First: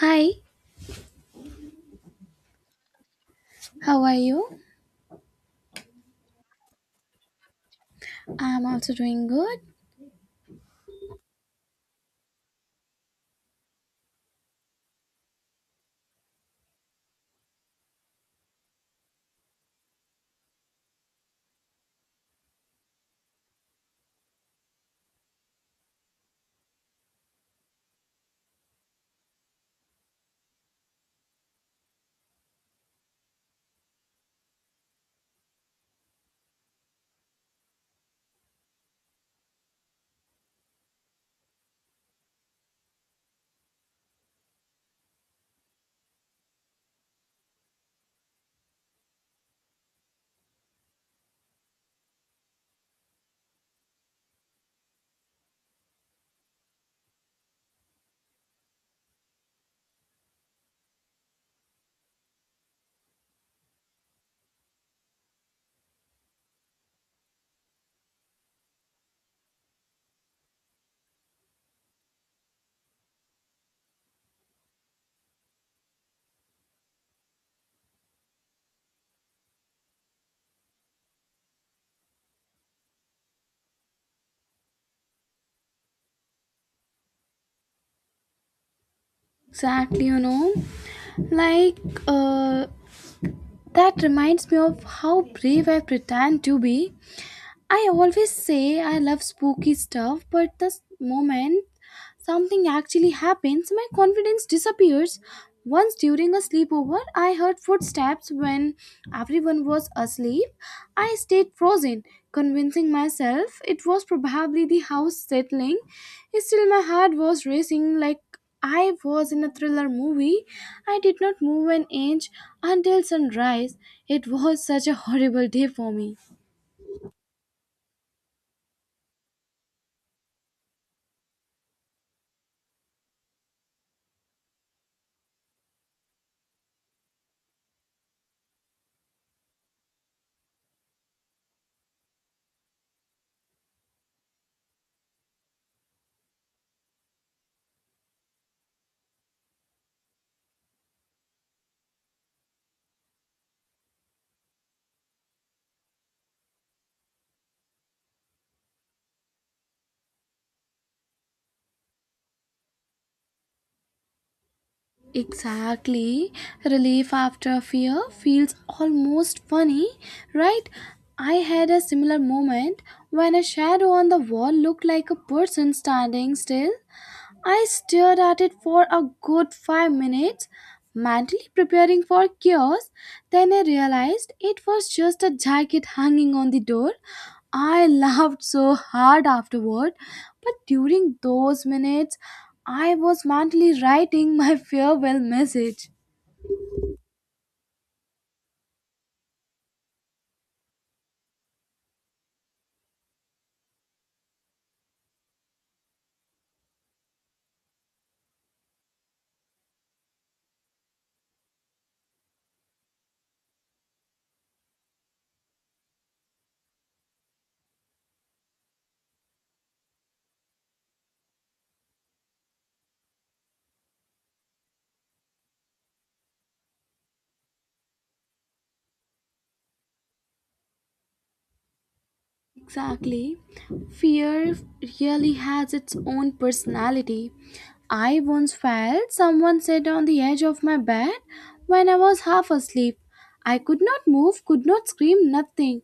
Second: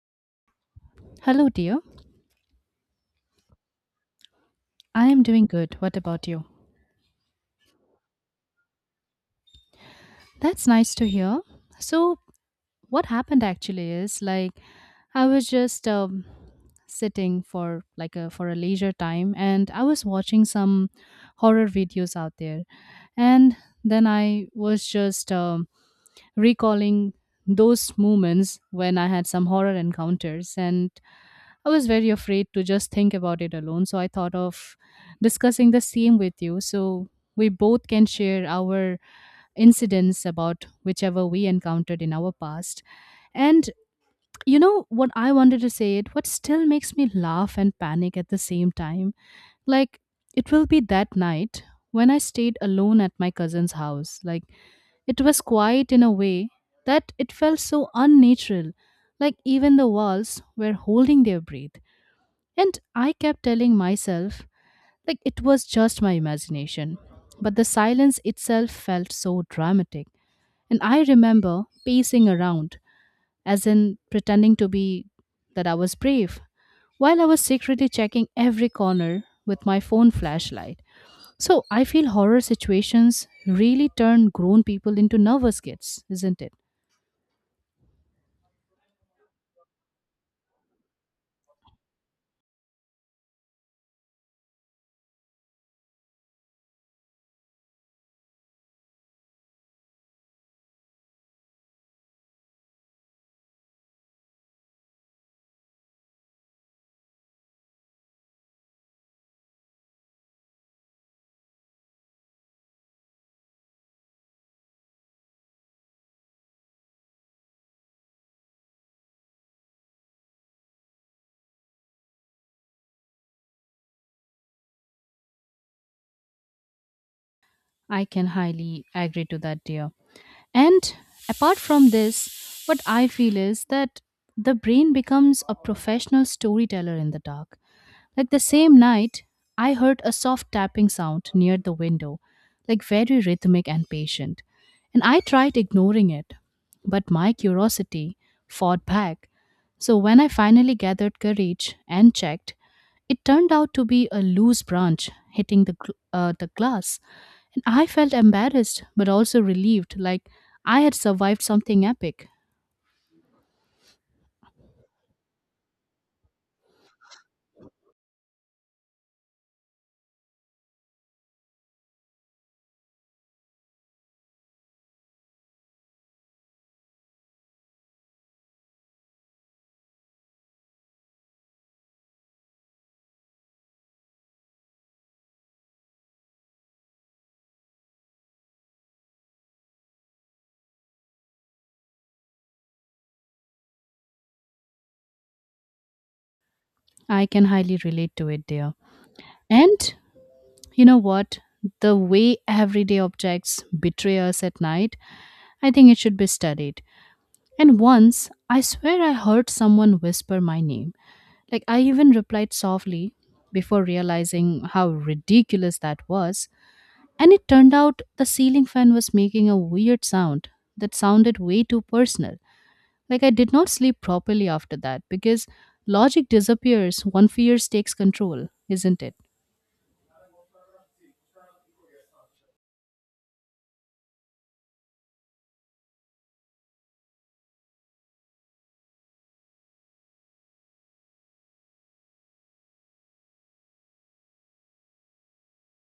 Hi, Hello, dear. how are you? I am doing good. What about you? I'm also doing good. That's nice to hear. So, what happened actually is like I was just sitting for like a leisure time, and I was watching some horror videos out there, and then I was just recalling those moments when I had some horror encounters, and I was very afraid to just think about it alone. So I thought of discussing the same with you. So we both can share our incidents about whichever we encountered in our past and you know what I wanted to say it what still makes me laugh and panic at the same time like it will be that night when I stayed alone at my cousin's house, like it was quiet in a way that it felt so unnatural, like even the walls were holding their breath, and I kept telling myself like it was just my imagination, but the silence itself felt so dramatic. And I remember pacing around, as in pretending to be that I was brave, while I was secretly checking every corner with my phone flashlight. So I feel horror situations really turn grown people into nervous kids, isn't it? Exactly, you know. Like, uh, that reminds me of how brave I pretend to be. I always say I love spooky stuff, but the moment something actually happens, my confidence disappears. Once during a sleepover, I heard footsteps when everyone was asleep. I stayed frozen, convincing myself it was probably the house settling. Still, my heart was racing like I was in a thriller movie. I did not move an inch until sunrise. It was such a horrible day for me. I can highly agree to that, dear. And apart from this, what I feel is that the brain becomes a professional storyteller in the dark. Like the same night, I heard a soft tapping sound near the window, like very rhythmic and patient, and I tried ignoring it, but my curiosity fought back. So when I finally gathered courage and checked, it turned out to be a loose branch hitting the, the glass, and I felt embarrassed but also relieved, like I had survived something epic. Exactly. Relief after fear feels almost funny, right? I had a similar moment when a shadow on the wall looked like a person standing still, I stared at it for a good 5 minutes, mentally preparing for chaos. Then I realized it was just a jacket hanging on the door. I laughed so hard afterward, but during those minutes, I was mentally writing my farewell message. I can highly relate to it, dear. And you know what? The way everyday objects betray us at night, I think it should be studied. And once, I swear I heard someone whisper my name. Like, I even replied softly before realizing how ridiculous that was. And it turned out the ceiling fan was making a weird sound that sounded way too personal. Like, I did not sleep properly after that because logic disappears when fears takes control, isn't it? Exactly. Fear really has its own personality. I once felt someone sat on the edge of my bed when I was half asleep. I could not move, could not scream, nothing.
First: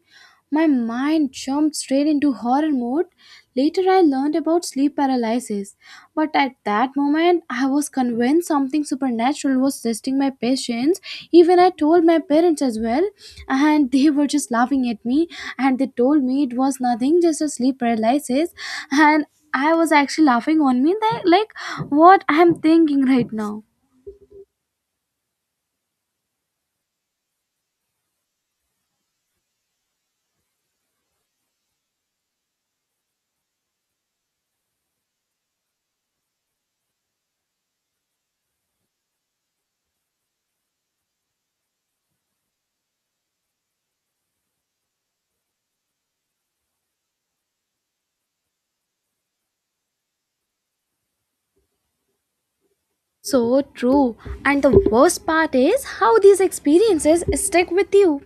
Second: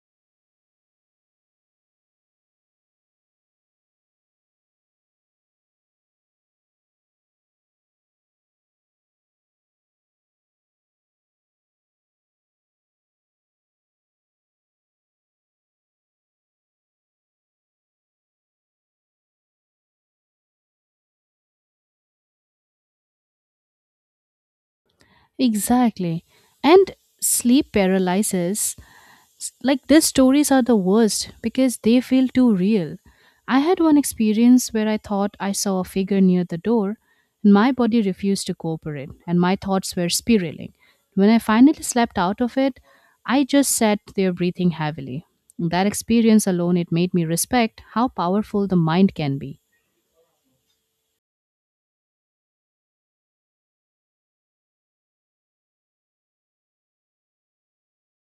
My mind jumped straight into horror mode. Later, I learned about sleep paralysis, but at that moment, I was convinced something supernatural was testing my patience. Even I told my parents as well, and they were just laughing at me, and they told me it was nothing, just a sleep paralysis, and I was actually laughing on me. They like what I'm thinking right now. Exactly. And sleep paralysis, like these stories are the worst because they feel too real. I had one experience where I thought I saw a figure near the door, and my body refused to cooperate, and my thoughts were spiraling. When I finally slept out of it, I just sat there breathing heavily. That experience alone, it made me respect how powerful the mind can be. So true. And the worst part is how these experiences stick with you.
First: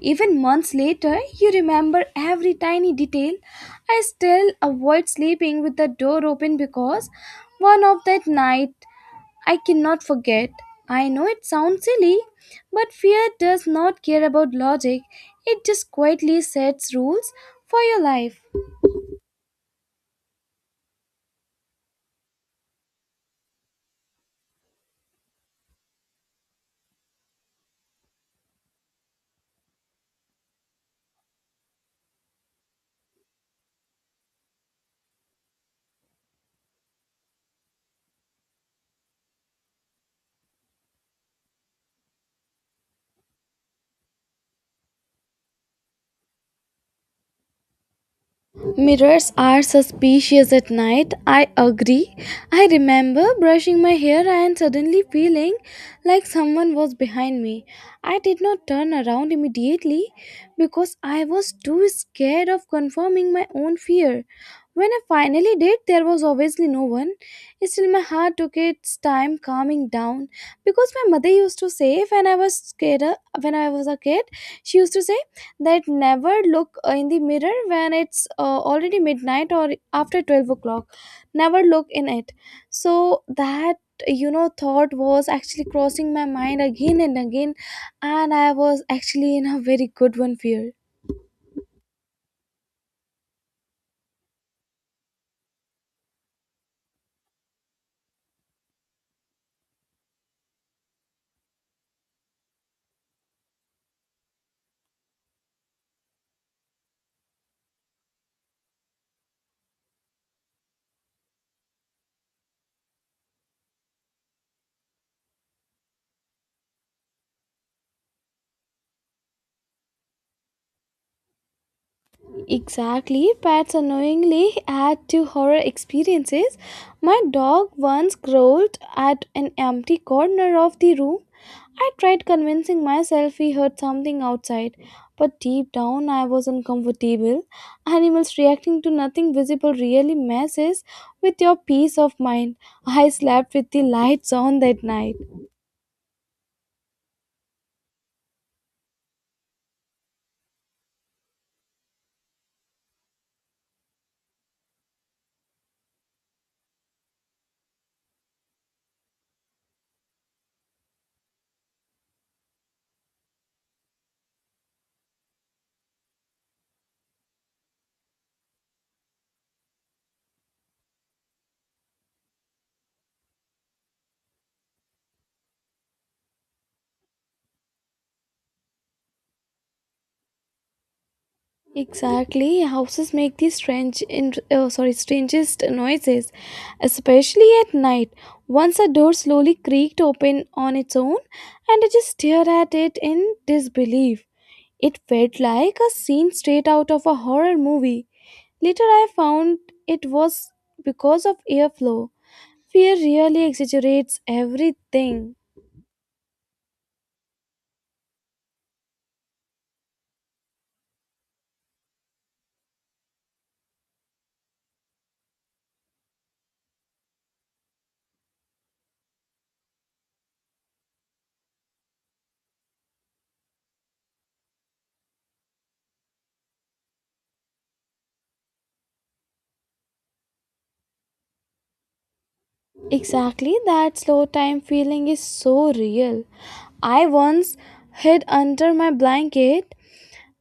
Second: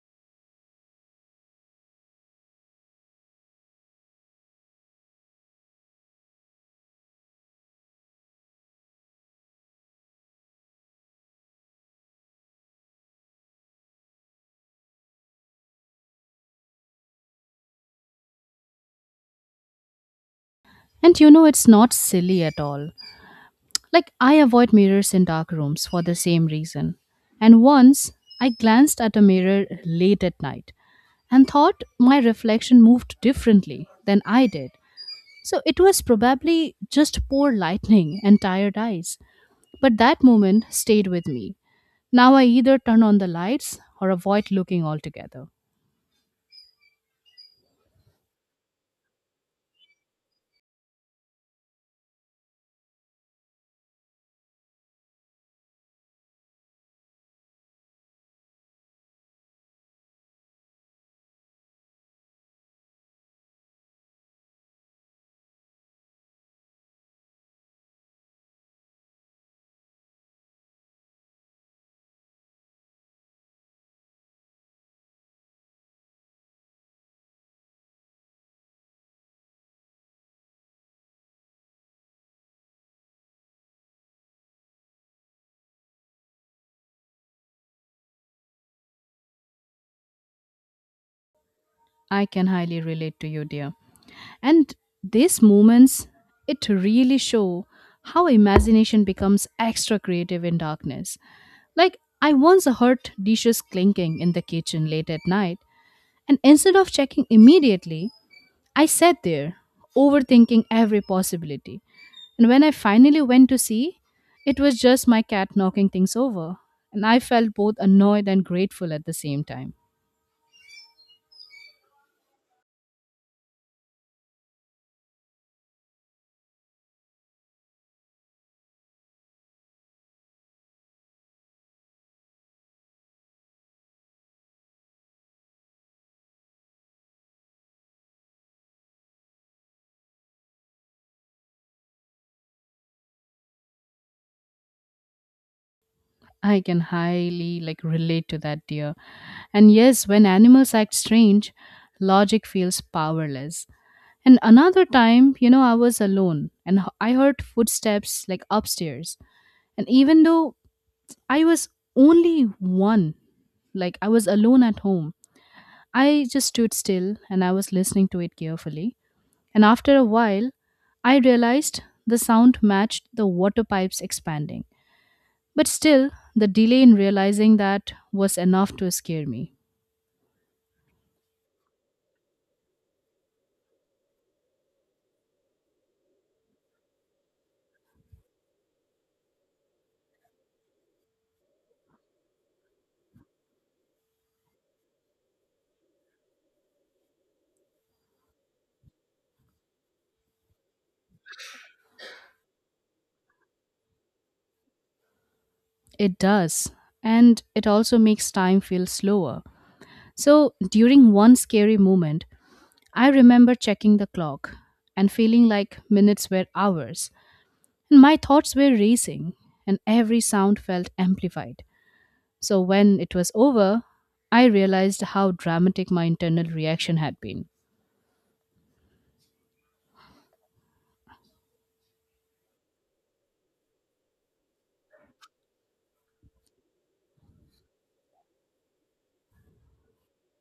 Even months later, you remember every tiny detail. I still avoid sleeping with the door open because one of that night I cannot forget. I know it sounds silly, but fear does not care about logic. It just quietly sets rules for your life. And you know, it's not silly at all. Like, I avoid mirrors in dark rooms for the same reason. And once I glanced at a mirror late at night and thought my reflection moved differently than I did. So it was probably just poor lightning and tired eyes. But that moment stayed with me. Now I either turn on the lights or avoid looking altogether. Mirrors are suspicious at night, I agree. I remember brushing my hair and suddenly feeling like someone was behind me. I did not turn around immediately because I was too scared of confirming my own fear. When I finally did, there was obviously no one. Still, my heart took its time calming down because my mother used to say, when I was scared, when I was a kid, she used to say, that never look in the mirror when it's already midnight or after 12 o'clock. Never look in it, so that thought was actually crossing my mind again and again. And I was actually in a very good one fear. I can highly relate to you, dear. And these moments, it really show how imagination becomes extra creative in darkness. Like, I once heard dishes clinking in the kitchen late at night, and instead of checking immediately, I sat there, overthinking every possibility. And when I finally went to see, it was just my cat knocking things over, and I felt both annoyed and grateful at the same time. Exactly, pets unknowingly add to horror experiences. My dog once growled at an empty corner of the room. I tried convincing myself he heard something outside, but deep down I was uncomfortable. Animals reacting to nothing visible really messes with your peace of mind. I slept with the lights on that night. I can highly like relate to that, dear. And yes, when animals act strange, logic feels powerless. And another time, you know, I was alone and I heard footsteps like upstairs. And even though I was only one, like I was alone at home, I just stood still and I was listening to it carefully. And after a while, I realized the sound matched the water pipes expanding. But still, the delay in realizing that was enough to scare me. Exactly, houses make the oh, sorry, strangest noises, especially at night. Once a door slowly creaked open on its own, and I just stared at it in disbelief. It felt like a scene straight out of a horror movie. Later, I found it was because of airflow. Fear really exaggerates everything. It does. And it also makes time feel slower. So during one scary moment, I remember checking the clock and feeling like minutes were hours. And my thoughts were racing, and every sound felt amplified. So when it was over, I realized how dramatic my internal reaction had been. Exactly, that slow time feeling is so real. I once hid under my blanket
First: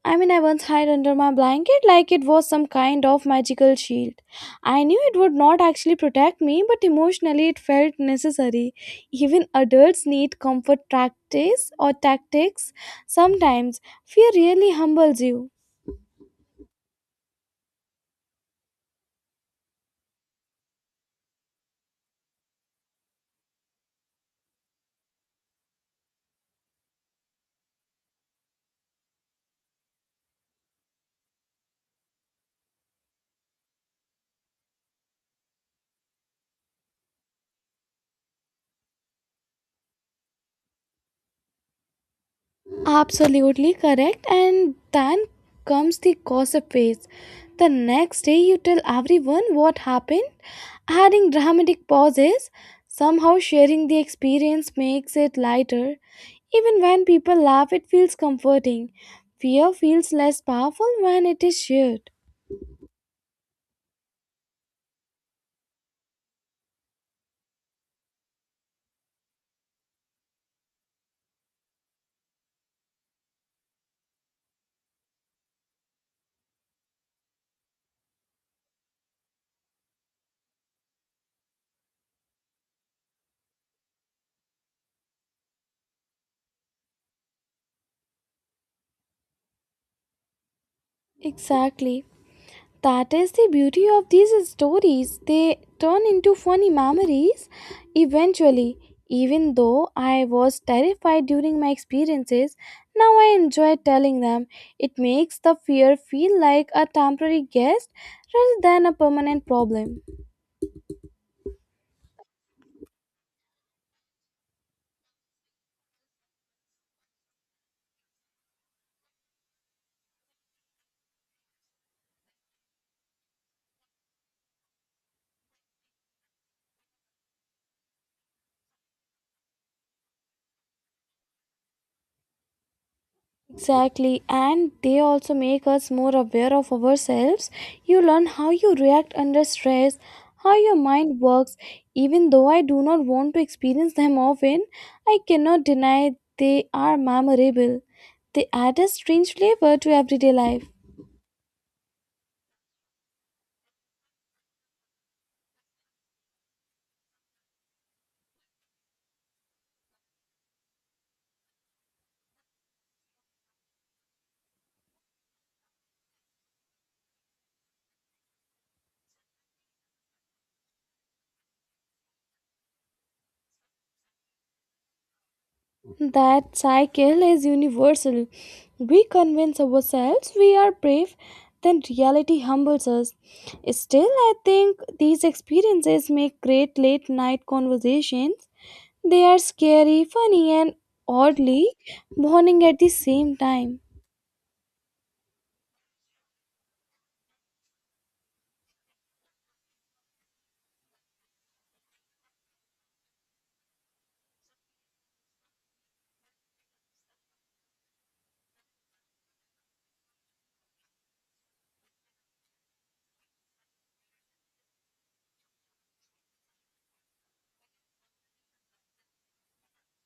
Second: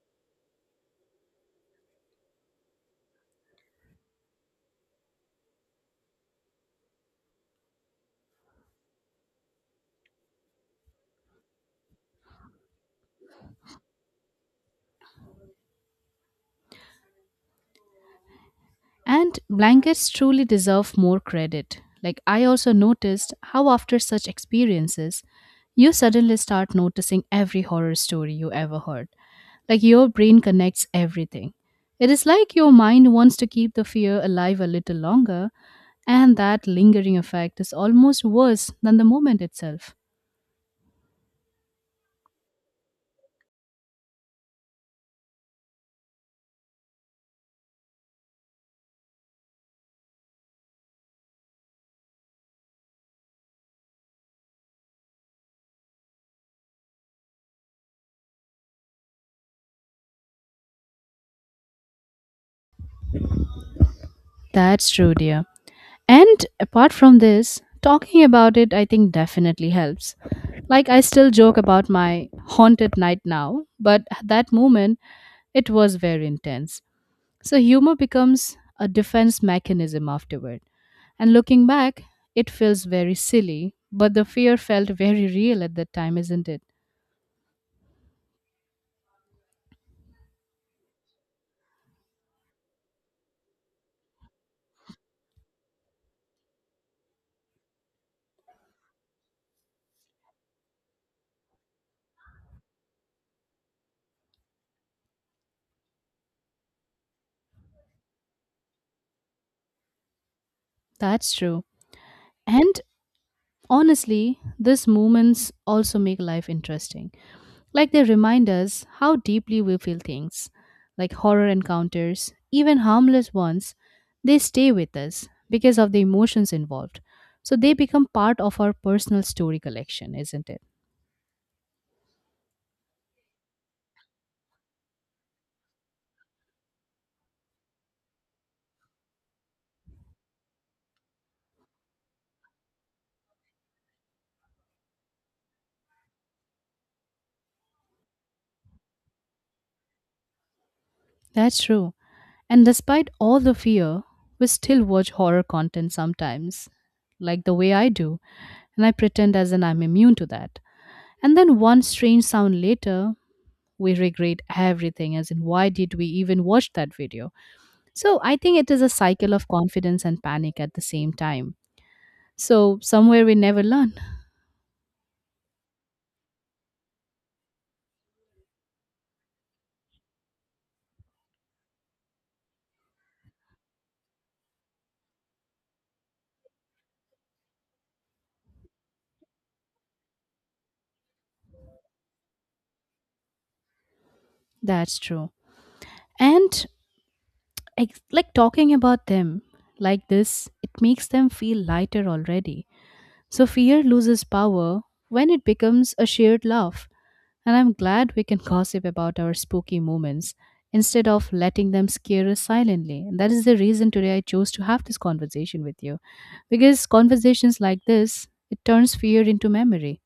I once hid under my blanket like it was some kind of magical shield. I knew it would not actually protect me, but emotionally it felt necessary. Even adults need comfort practice or tactics sometimes. Fear really humbles you. And blankets truly deserve more credit. Like, I also noticed how, after such experiences, you suddenly start noticing every horror story you ever heard. Like, your brain connects everything. It is like your mind wants to keep the fear alive a little longer, and that lingering effect is almost worse than the moment itself. Absolutely correct. And then comes the gossip phase. The next day, you tell everyone what happened, adding dramatic pauses. Somehow, sharing the experience makes it lighter. Even when people laugh, it feels comforting. Fear feels less powerful when it is shared. That's true, dear. And apart from this, talking about it, I think definitely helps. Like, I still joke about my haunted night now, but at that moment, it was very intense. So, humor becomes a defense mechanism afterward. And looking back, it feels very silly, but the fear felt very real at that time, isn't it? Exactly. That is the beauty of these stories. They turn into funny memories eventually. Even though I was terrified during my experiences, now I enjoy telling them. It makes the fear feel like a temporary guest rather than a permanent problem. That's true. And honestly, these moments also make life interesting. Like they remind us how deeply we feel things, like horror encounters, even harmless ones, they stay with us because of the emotions involved. So they become part of our personal story collection, isn't it? Exactly, and they also make us more aware of ourselves. You learn how you react under stress, how your mind works. Even though I do not want to experience them often, I cannot deny they are memorable. They add a strange flavor to everyday life. That's true. And despite all the fear, we still watch horror content sometimes, like the way I do, and I pretend as in I'm immune to that. And then one strange sound later, we regret everything, as in, why did we even watch that video? So I think it is a cycle of confidence and panic at the same time. So somewhere we never learn. That cycle is universal. We convince ourselves we are brave, then reality humbles us. Still, I think these experiences make great late night conversations. They are scary, funny, and oddly warning at the same time. That's true. And like talking about them like this, it makes them feel lighter already. So fear loses power when it becomes a shared laugh. And I'm glad we can gossip about our spooky moments instead of letting them scare us silently. And that is the reason today I chose to have this conversation with you because conversations like this, it turns fear into memory.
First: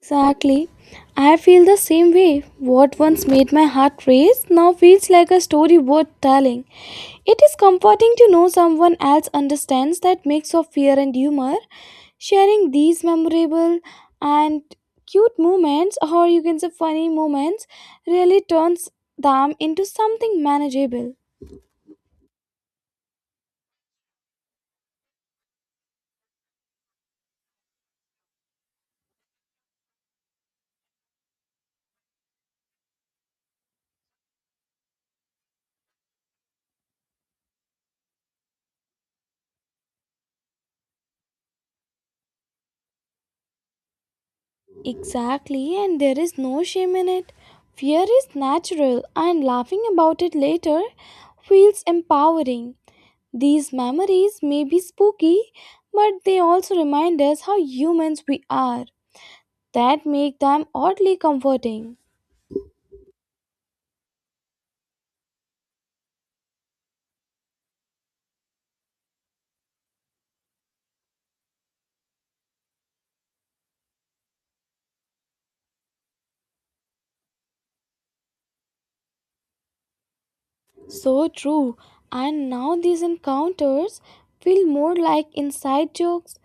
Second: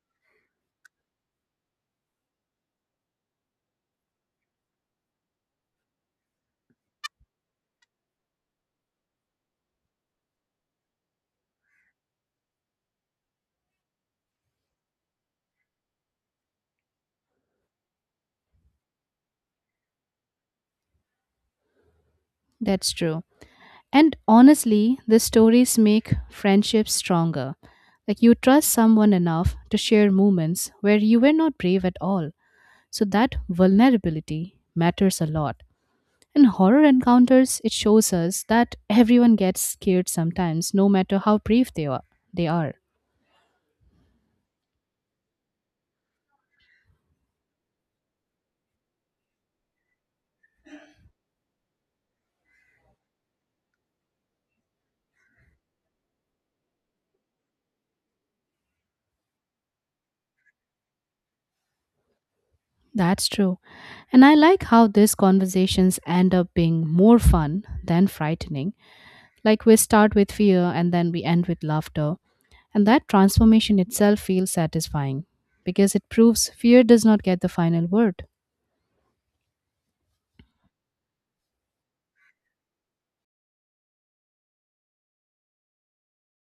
Exactly. I feel the same way. What once made my heart race now feels like a story worth telling. It is comforting to know someone else understands that mix of fear and humor. Sharing these memorable and cute moments, or you can say funny moments, really turns them into something manageable. That's true. And honestly, the stories make friendships stronger. Like you trust someone enough to share moments where you were not brave at all. So that vulnerability matters a lot. In horror encounters, it shows us that everyone gets scared sometimes, no matter how brave they are. They are. Exactly, and there is no shame in it. Fear is natural, and laughing about it later feels empowering. These memories may be spooky, but they also remind us how humans we are. That make them oddly comforting. That's true. And I like how these conversations end up being more fun than frightening. Like we start with fear and then we end with laughter. And that transformation itself feels satisfying because it proves fear does not get the final word. So true. And now these encounters feel more like inside jokes.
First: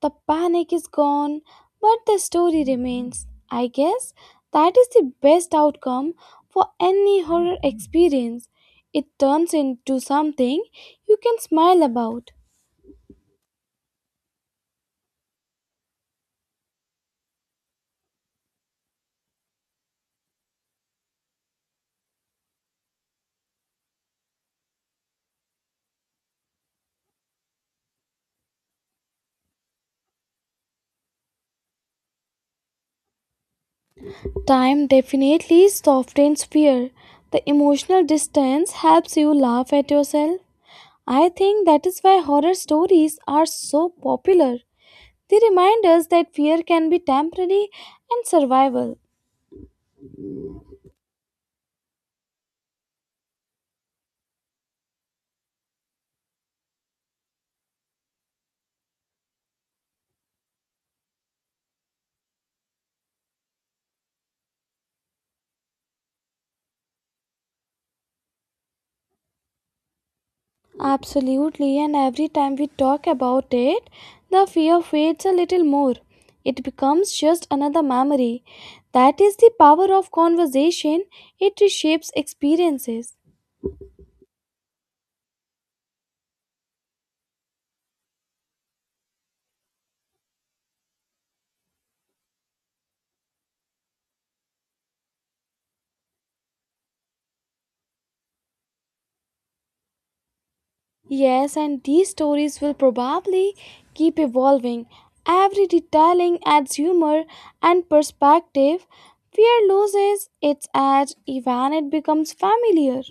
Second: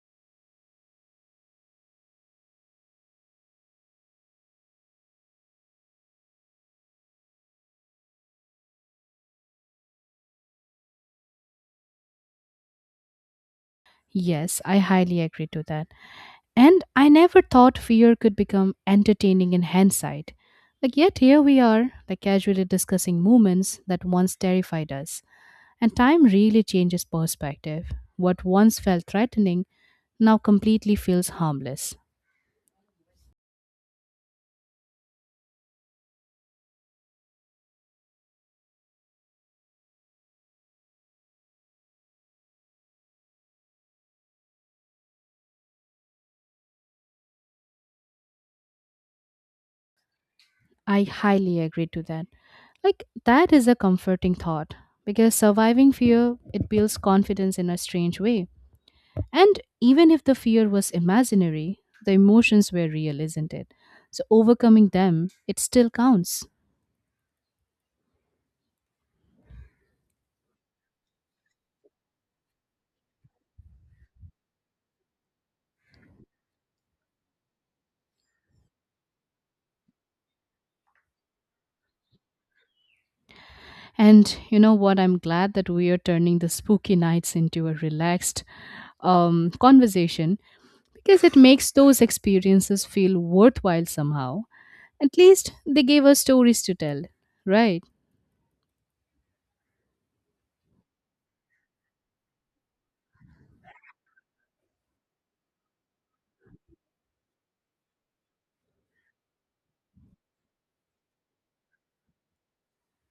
The panic is gone, but the story remains. I guess that is the best outcome for any horror experience. It turns into something you can smile about. Yes, I highly agree to that. And I never thought fear could become entertaining in hindsight. Like, yet here we are, like casually discussing moments that once terrified us. And time really changes perspective. What once felt threatening now completely feels harmless. Time definitely softens fear. The emotional distance helps you laugh at yourself. I think that is why horror stories are so popular. They remind us that fear can be temporary and survival. I highly agree to that. Like that is a comforting thought because surviving fear it builds confidence in a strange way. And even if the fear was imaginary, the emotions were real, isn't it? So overcoming them, it still counts. Absolutely, and every time we talk about it, the fear fades a little more. It becomes just another memory. That is the power of conversation, it reshapes experiences. And you know what? I'm glad that we are turning the spooky nights into a relaxed conversation because it makes those experiences feel worthwhile somehow. At least they gave us stories to tell, right? Yes, and these stories will probably keep evolving. Every retelling adds humor and perspective. Fear loses its edge, even it becomes familiar.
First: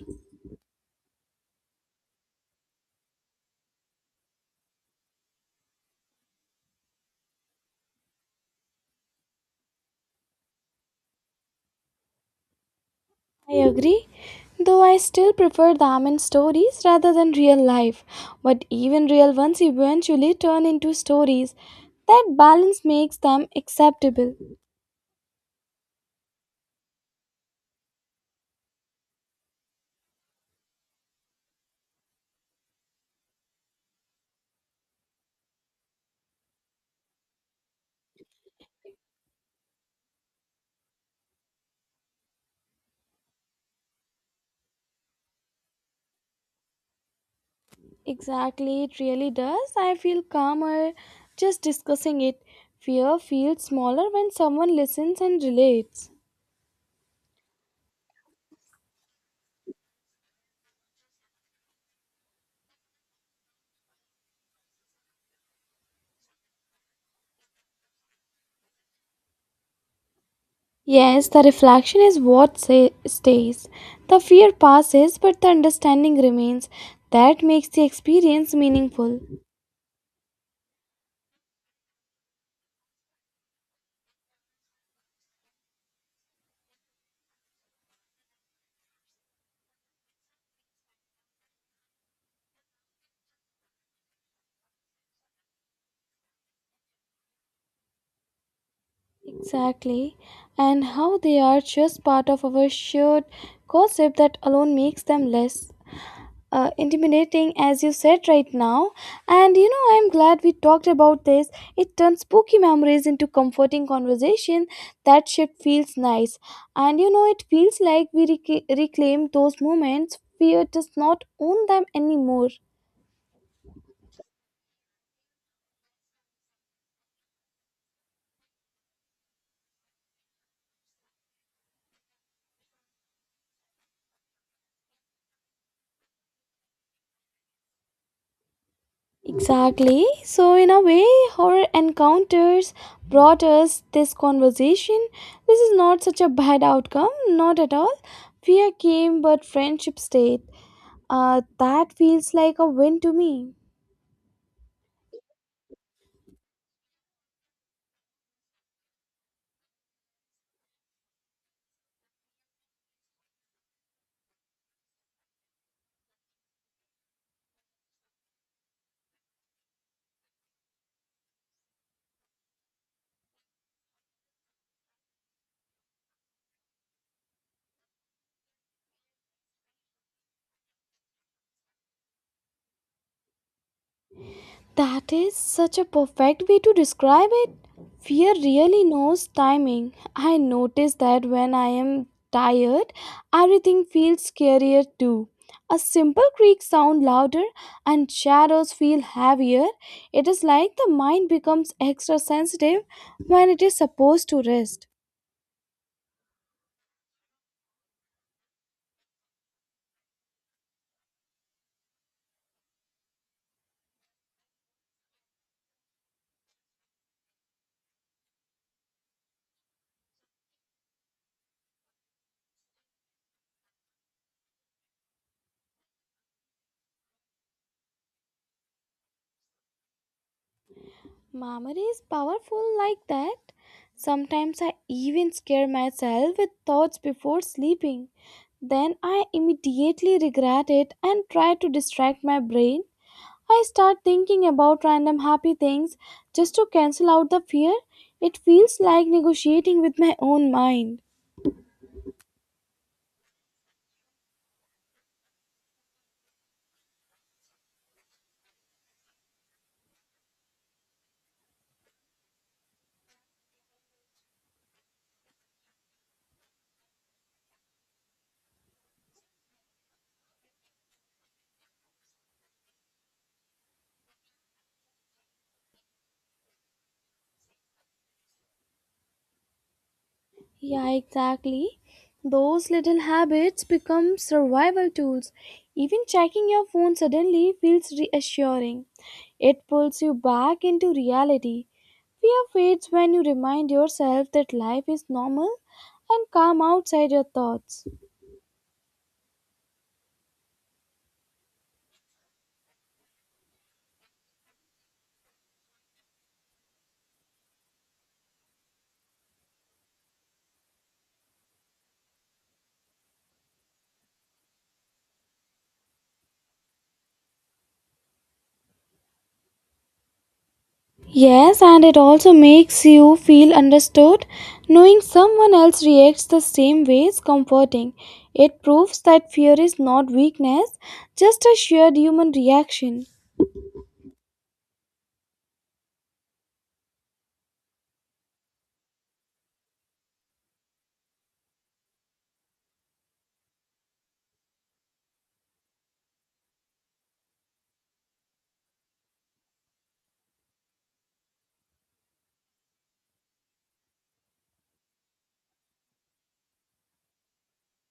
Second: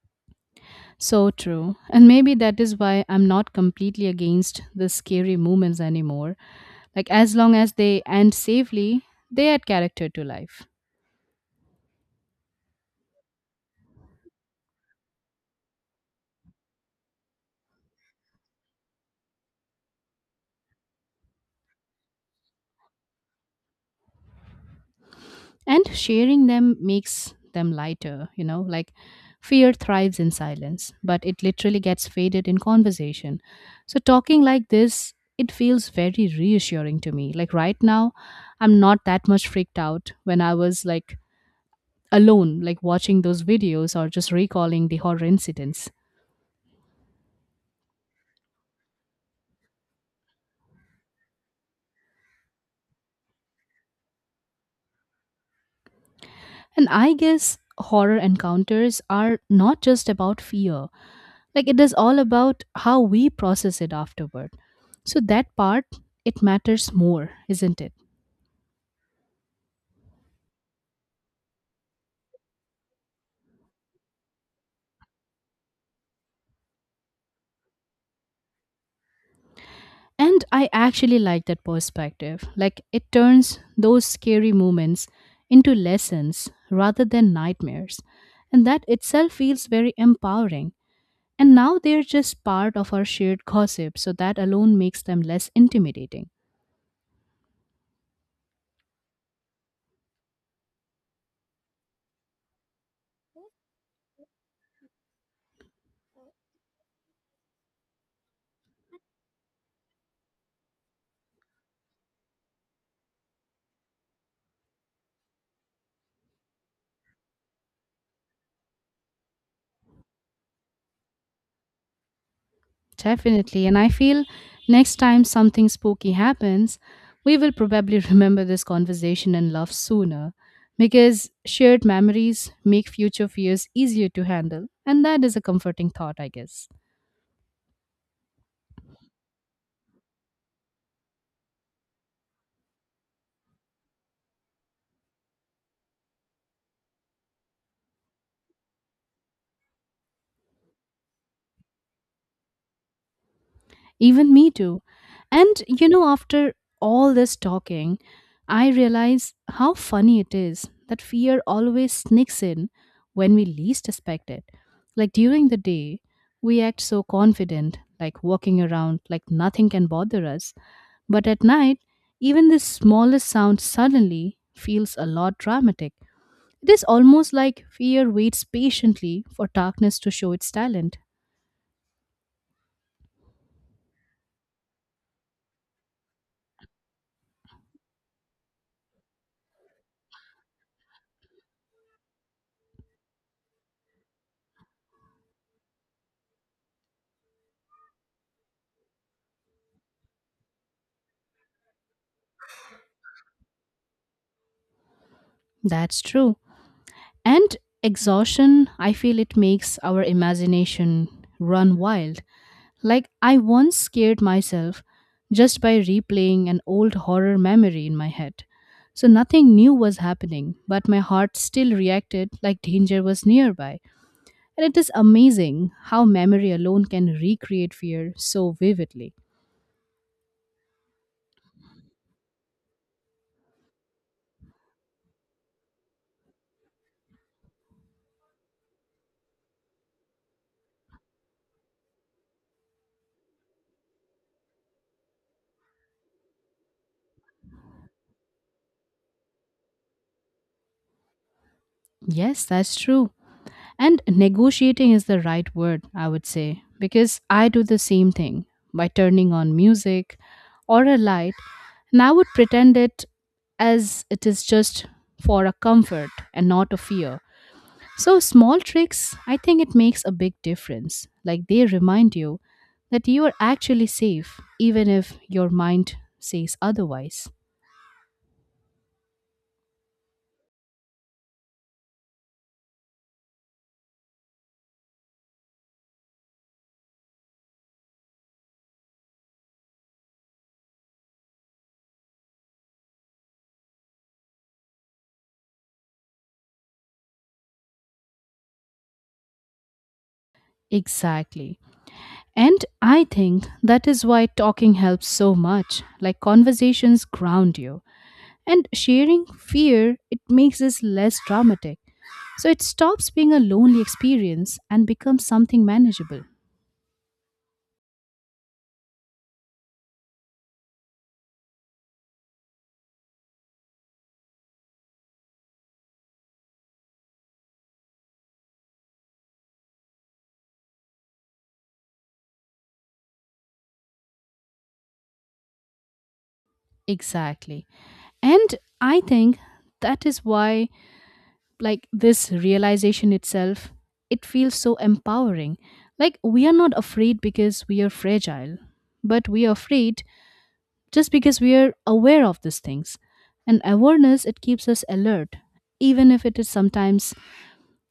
So true. And maybe that is why I'm not completely against the scary moments anymore. Like, as long as they end safely, they add character to life. I agree, though I still prefer them in stories rather than real life. But even real ones eventually turn into stories. That balance makes them acceptable. And sharing them makes them lighter, you know? Like, fear thrives in silence, but it literally gets faded in conversation. So, talking like this, it feels very reassuring to me. Like, right now, I'm not that much freaked out when I was like alone, like watching those videos or just recalling the horror incidents. Exactly, it really does. I feel calmer just discussing it. Fear feels smaller when someone listens and relates. And I guess horror encounters are not just about fear, like it is all about how we process it afterward. So that part, it matters more, isn't it? Yes, the reflection is what stays. The fear passes, but the understanding remains. That makes the experience meaningful. And I actually like that perspective. Like it turns those scary moments into lessons rather than nightmares. And that itself feels very empowering. And now they're just part of our shared gossip, so that alone makes them less intimidating. Exactly. And how they are just part of our shared gossip that alone makes them less intimidating, as you said right now. And I'm glad we talked about this. It turns spooky memories into comforting conversation. That shit feels nice. And it feels like we reclaim those moments. Fear does not own them anymore. Definitely. And I feel next time something spooky happens, we will probably remember this conversation and laugh sooner because shared memories make future fears easier to handle. And that is a comforting thought, I guess. Exactly. So, in a way, horror encounters brought us this conversation. This is not such a bad outcome, not at all. Fear came, but friendship stayed. That feels like a win to me. Even me too. And you know, after all this talking, I realize how funny it is that fear always sneaks in when we least expect it. Like during the day, we act so confident, like walking around like nothing can bother us. But at night, even the smallest sound suddenly feels a lot dramatic. It is almost like fear waits patiently for darkness to show its talent. That is such a perfect way to describe it. Fear really knows timing. I notice that when I am tired, everything feels scarier too. A simple creak sounds louder and shadows feel heavier. It is like the mind becomes extra sensitive when it is supposed to rest. That's true. And exhaustion, I feel it makes our imagination run wild. Like, I once scared myself just by replaying an old horror memory in my head. So, nothing new was happening, but my heart still reacted like danger was nearby. And it is amazing how memory alone can recreate fear so vividly. Memory is powerful like that. Sometimes I even scare myself with thoughts before sleeping. Then I immediately regret it and try to distract my brain. I start thinking about random happy things just to cancel out the fear. It feels like negotiating with my own mind. Yes, that's true. And negotiating is the right word, I would say, because I do the same thing by turning on music or a light, and I would pretend it as it is just for a comfort and not a fear. So, small tricks, I think it makes a big difference. Like they remind you that you are actually safe, even if your mind says otherwise. Yeah, exactly. Those little habits become survival tools. Even checking your phone suddenly feels reassuring. It pulls you back into reality. Fear fades when you remind yourself that life is normal and calm outside your thoughts. Exactly. And I think that is why talking helps so much. Like conversations ground you. And sharing fear, it makes us less dramatic. So it stops being a lonely experience and becomes something manageable. Yes, and it also makes you feel understood. Knowing someone else reacts the same way is comforting. It proves that fear is not weakness, just a shared human reaction. Exactly. And I think that is why, like, this realization itself, it feels so empowering. Like we are not afraid because we are fragile, but we are afraid just because we are aware of these things, and awareness, it keeps us alert, even if it is sometimes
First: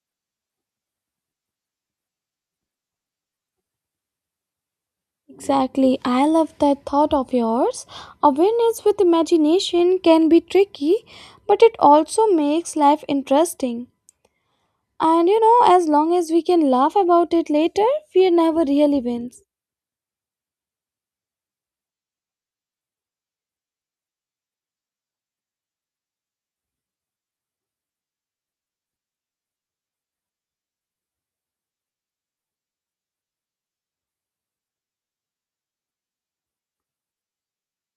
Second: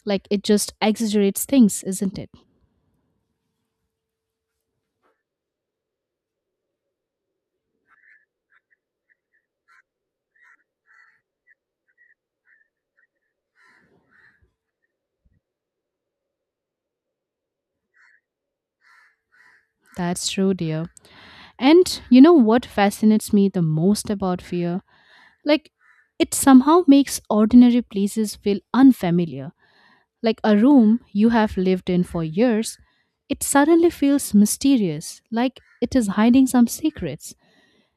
like it just exaggerates things, isn't it? Exactly. I love that thought of yours. Awareness with imagination can be tricky, but it also makes life interesting. And as long as we can laugh about it later, fear never really wins. That's true, dear. And you know what fascinates me the most about fear, like, it somehow makes ordinary places feel unfamiliar. Like a room you have lived in for years, it suddenly feels mysterious, like it is hiding some secrets.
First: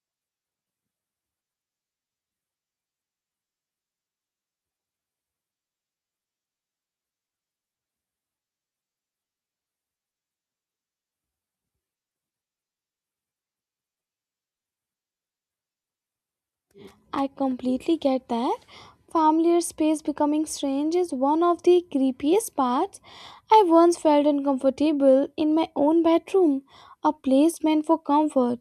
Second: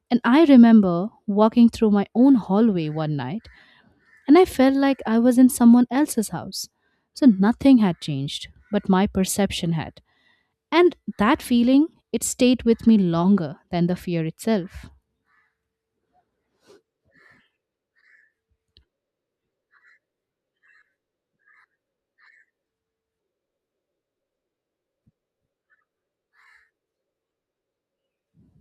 And I remember walking through my own hallway one night, and I felt like I was in someone else's house. So nothing had changed, but my perception had. And that feeling, it stayed with me longer than the fear itself. I completely get that. Familiar space becoming strange is one of the creepiest parts. I once felt uncomfortable in my own bedroom, a place meant for comfort.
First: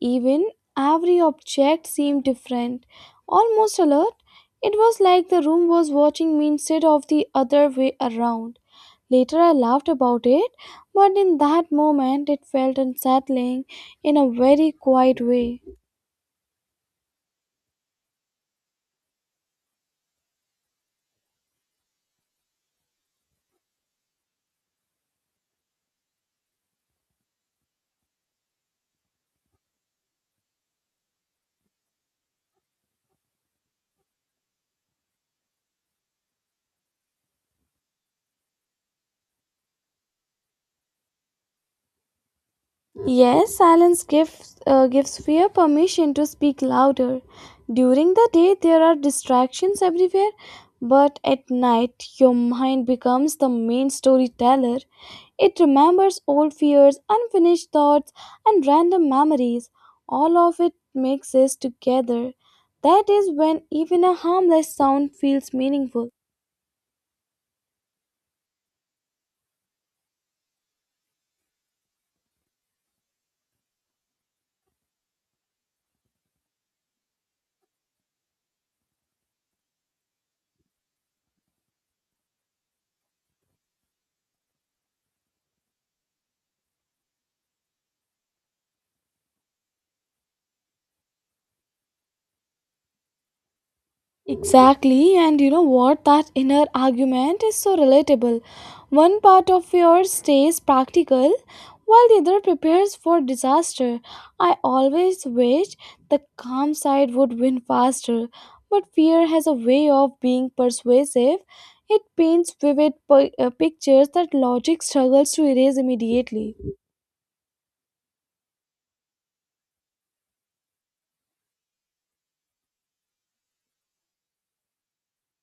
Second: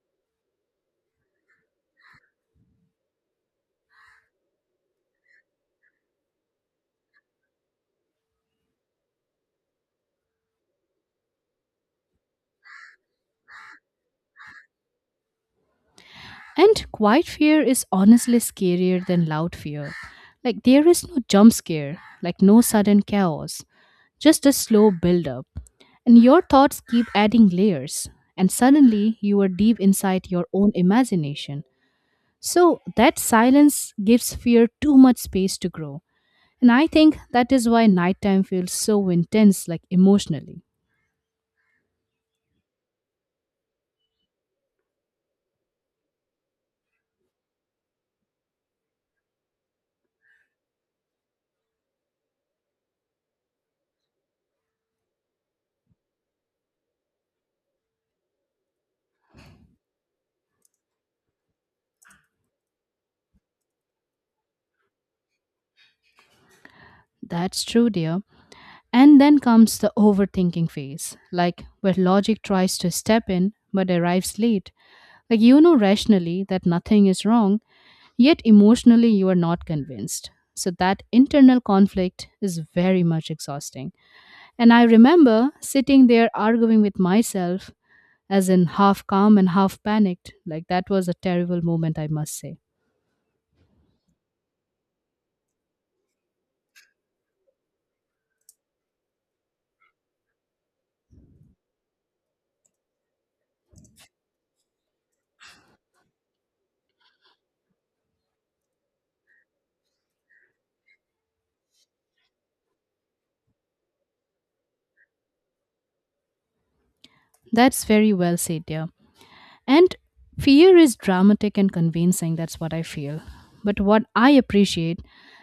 Even every object seemed different, almost alert. It was like the room was watching me instead of the other way around. Later, I laughed about it, but in that moment, it felt unsettling in a very quiet way. And quiet fear is honestly scarier than loud fear. Like there is no jump scare, like no sudden chaos, just a slow build up. And your thoughts keep adding layers, and suddenly you are deep inside your own imagination. So that silence gives fear too much space to grow. And I think that is why nighttime feels so intense, like emotionally. Yes, silence gives fear permission to speak louder. During the day, there are distractions everywhere, but at night, your mind becomes the main storyteller. It remembers old fears, unfinished thoughts, and random memories. All of it mixes together. That is when even a harmless sound feels meaningful. That's true, dear. And then comes the overthinking phase, like where logic tries to step in but arrives late. Like you know rationally that nothing is wrong, yet emotionally you are not convinced. So that internal conflict is very much exhausting. And I remember sitting there arguing with myself, as in half calm and half panicked. Like that was a terrible moment, I must say. Exactly, and you know what? That inner argument is so relatable. One part of yours stays practical, while the other prepares for disaster. I always wish the calm side would win faster, but fear has a way of being persuasive. It paints vivid pictures that logic struggles to erase immediately. That's very well said, dear. And fear is dramatic and convincing, that's what I feel. But what I appreciate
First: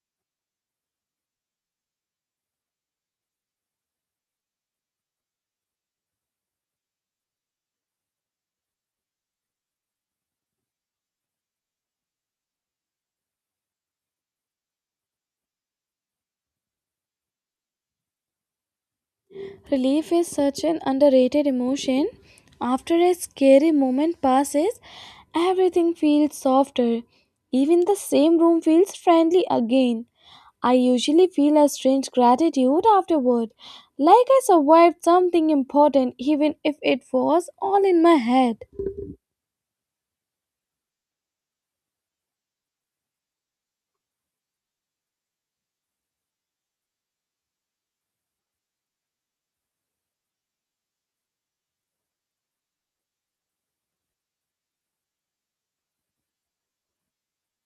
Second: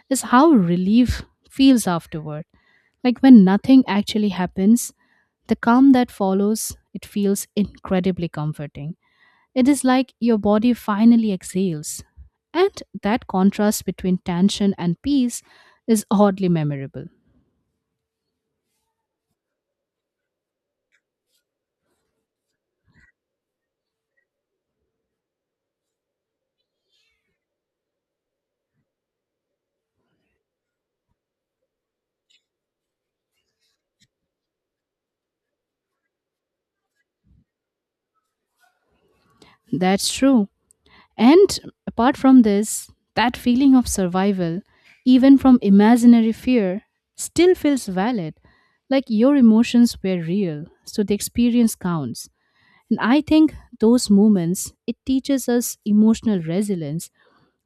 is how relief feels afterward. Like when nothing actually happens, the calm that follows, it feels incredibly comforting. It is like your body finally exhales. And that contrast between tension and peace is oddly memorable. Relief is such an underrated emotion. After a scary moment passes, everything feels softer. Even the same room feels friendly again. I usually feel a strange gratitude afterward, like I survived something important, even if it was all in my head. That's true. And apart from this, that feeling of survival, even from imaginary fear, still feels valid. Like your emotions were real, so the experience counts. And I think those moments, it teaches us emotional resilience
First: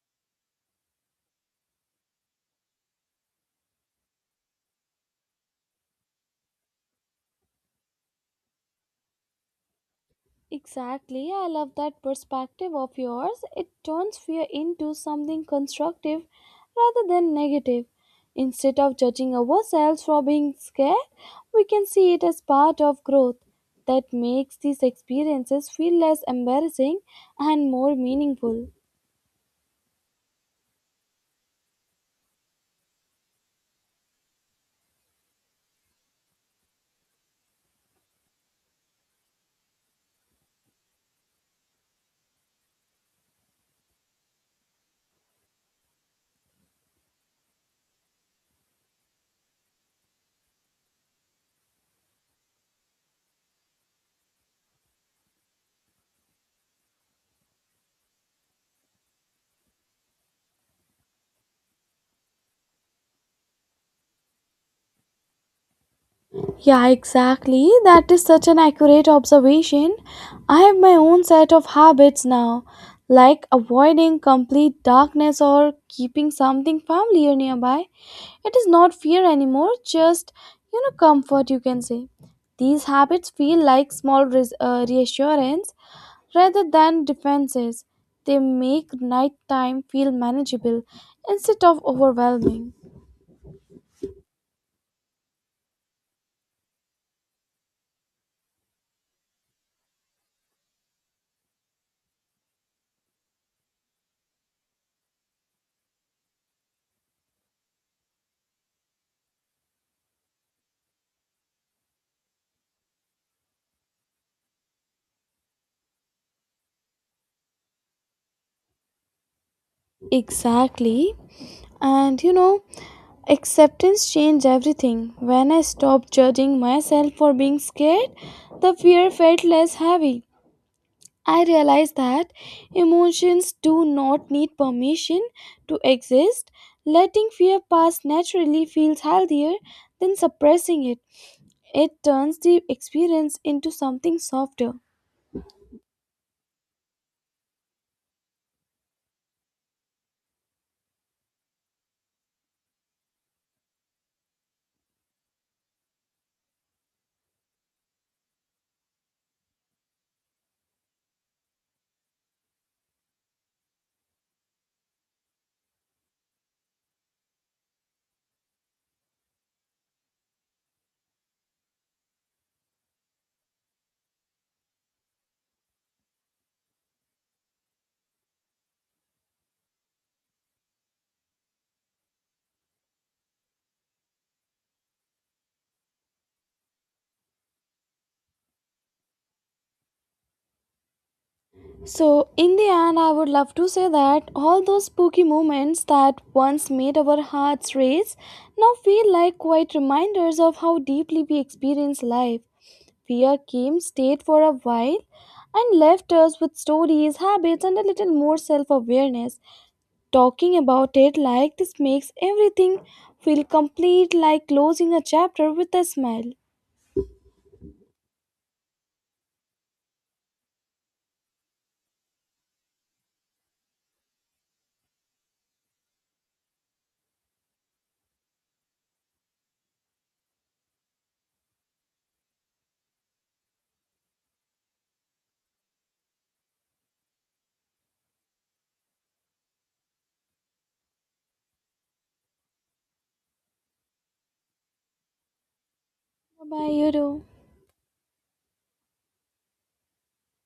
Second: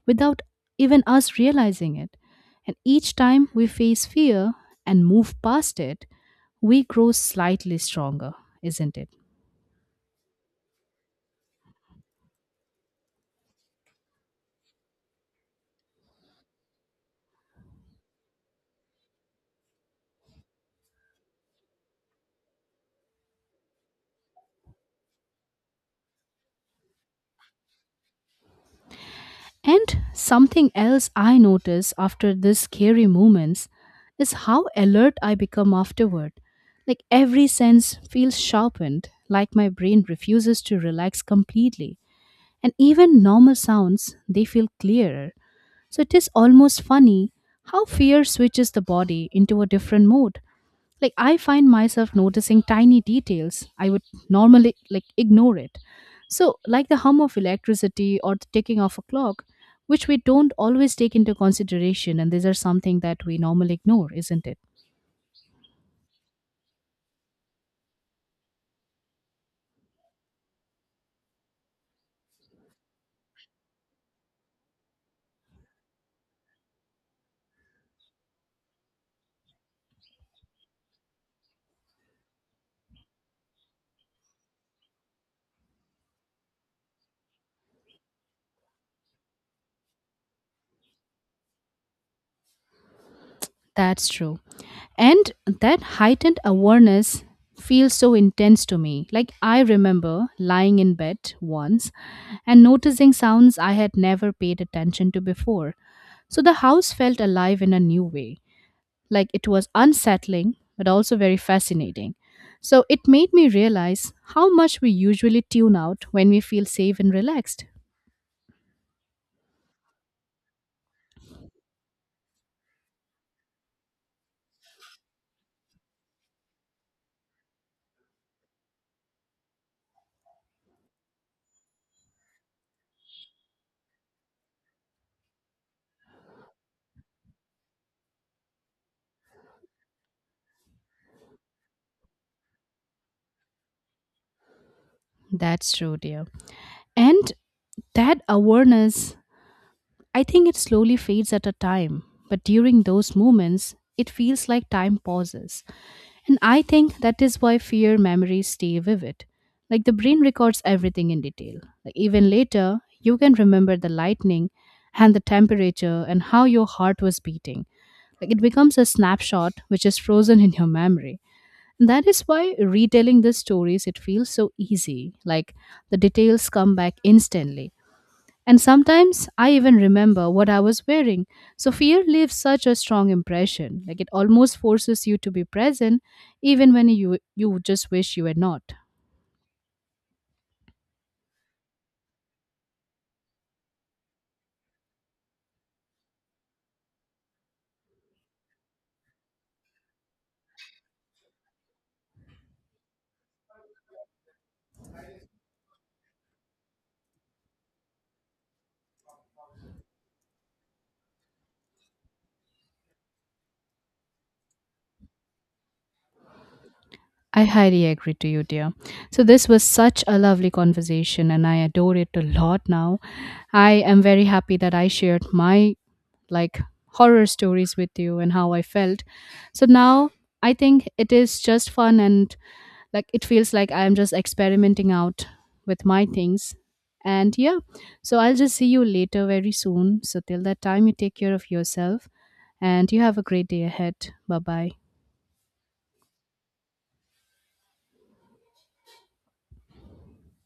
without even us realizing it. And each time we face fear and move past it, we grow slightly stronger, isn't it? Exactly, I love that perspective of yours. It turns fear into something constructive rather than negative. Instead of judging ourselves for being scared, we can see it as part of growth. That makes these experiences feel less embarrassing and more meaningful. And something else I notice after these scary moments is how alert I become afterward. Like every sense feels sharpened, like my brain refuses to relax completely. And even normal sounds, they feel clearer. So it is almost funny how fear switches the body into a different mode. Like I find myself noticing tiny details I would normally like ignore it. So, like the hum of electricity or the ticking of a clock, which we don't always take into consideration, and these are something that we normally ignore, isn't it? Yeah, exactly. That is such an accurate observation. I have my own set of habits now, like avoiding complete darkness or keeping something familiar nearby. It is not fear anymore, just, comfort, you can say. These habits feel like small reassurance rather than defenses. They make nighttime feel manageable instead of overwhelming. That's true. And that heightened awareness feels so intense to me. Like I remember lying in bed once and noticing sounds I had never paid attention to before. So the house felt alive in a new way. Like it was unsettling, but also very fascinating. So it made me realize how much we usually tune out when we feel safe and relaxed. Exactly. And acceptance changed everything. When I stopped judging myself for being scared, the fear felt less heavy. I realize that emotions do not need permission to exist. Letting fear pass naturally feels healthier than suppressing it. It turns the experience into something softer. That's true, dear. And that awareness, I think it slowly fades at a time. But during those moments, it feels like time pauses. And I think that is why fear memories stay vivid. Like the brain records everything in detail. Like even later, you can remember the lightning and the temperature and how your heart was beating. Like it becomes a snapshot which is frozen in your memory. That is why retelling these stories, it feels so easy. Like the details come back instantly. And sometimes I even remember what I was wearing. So fear leaves such a strong impression. Like it almost forces you to be present even when you just wish you were not. So, in the end, I would love to say that all those spooky moments that once made our hearts race now feel like quite reminders of how deeply we experience life. Fear came, stayed for a while, and left us with stories, habits, and a little more self awareness. Talking about it like this makes everything feel complete, like closing a chapter with a smile. I highly agree to you, dear. So this was such a lovely conversation and I adore it a lot now. I am very happy that I shared my, like, horror stories with you and how I felt. So now I think it is just fun and like it feels like I'm just experimenting out with my things. And yeah, so I'll just see you later very soon. So till that time, you take care of yourself and you have a great day ahead. Bye bye. Bye, you do.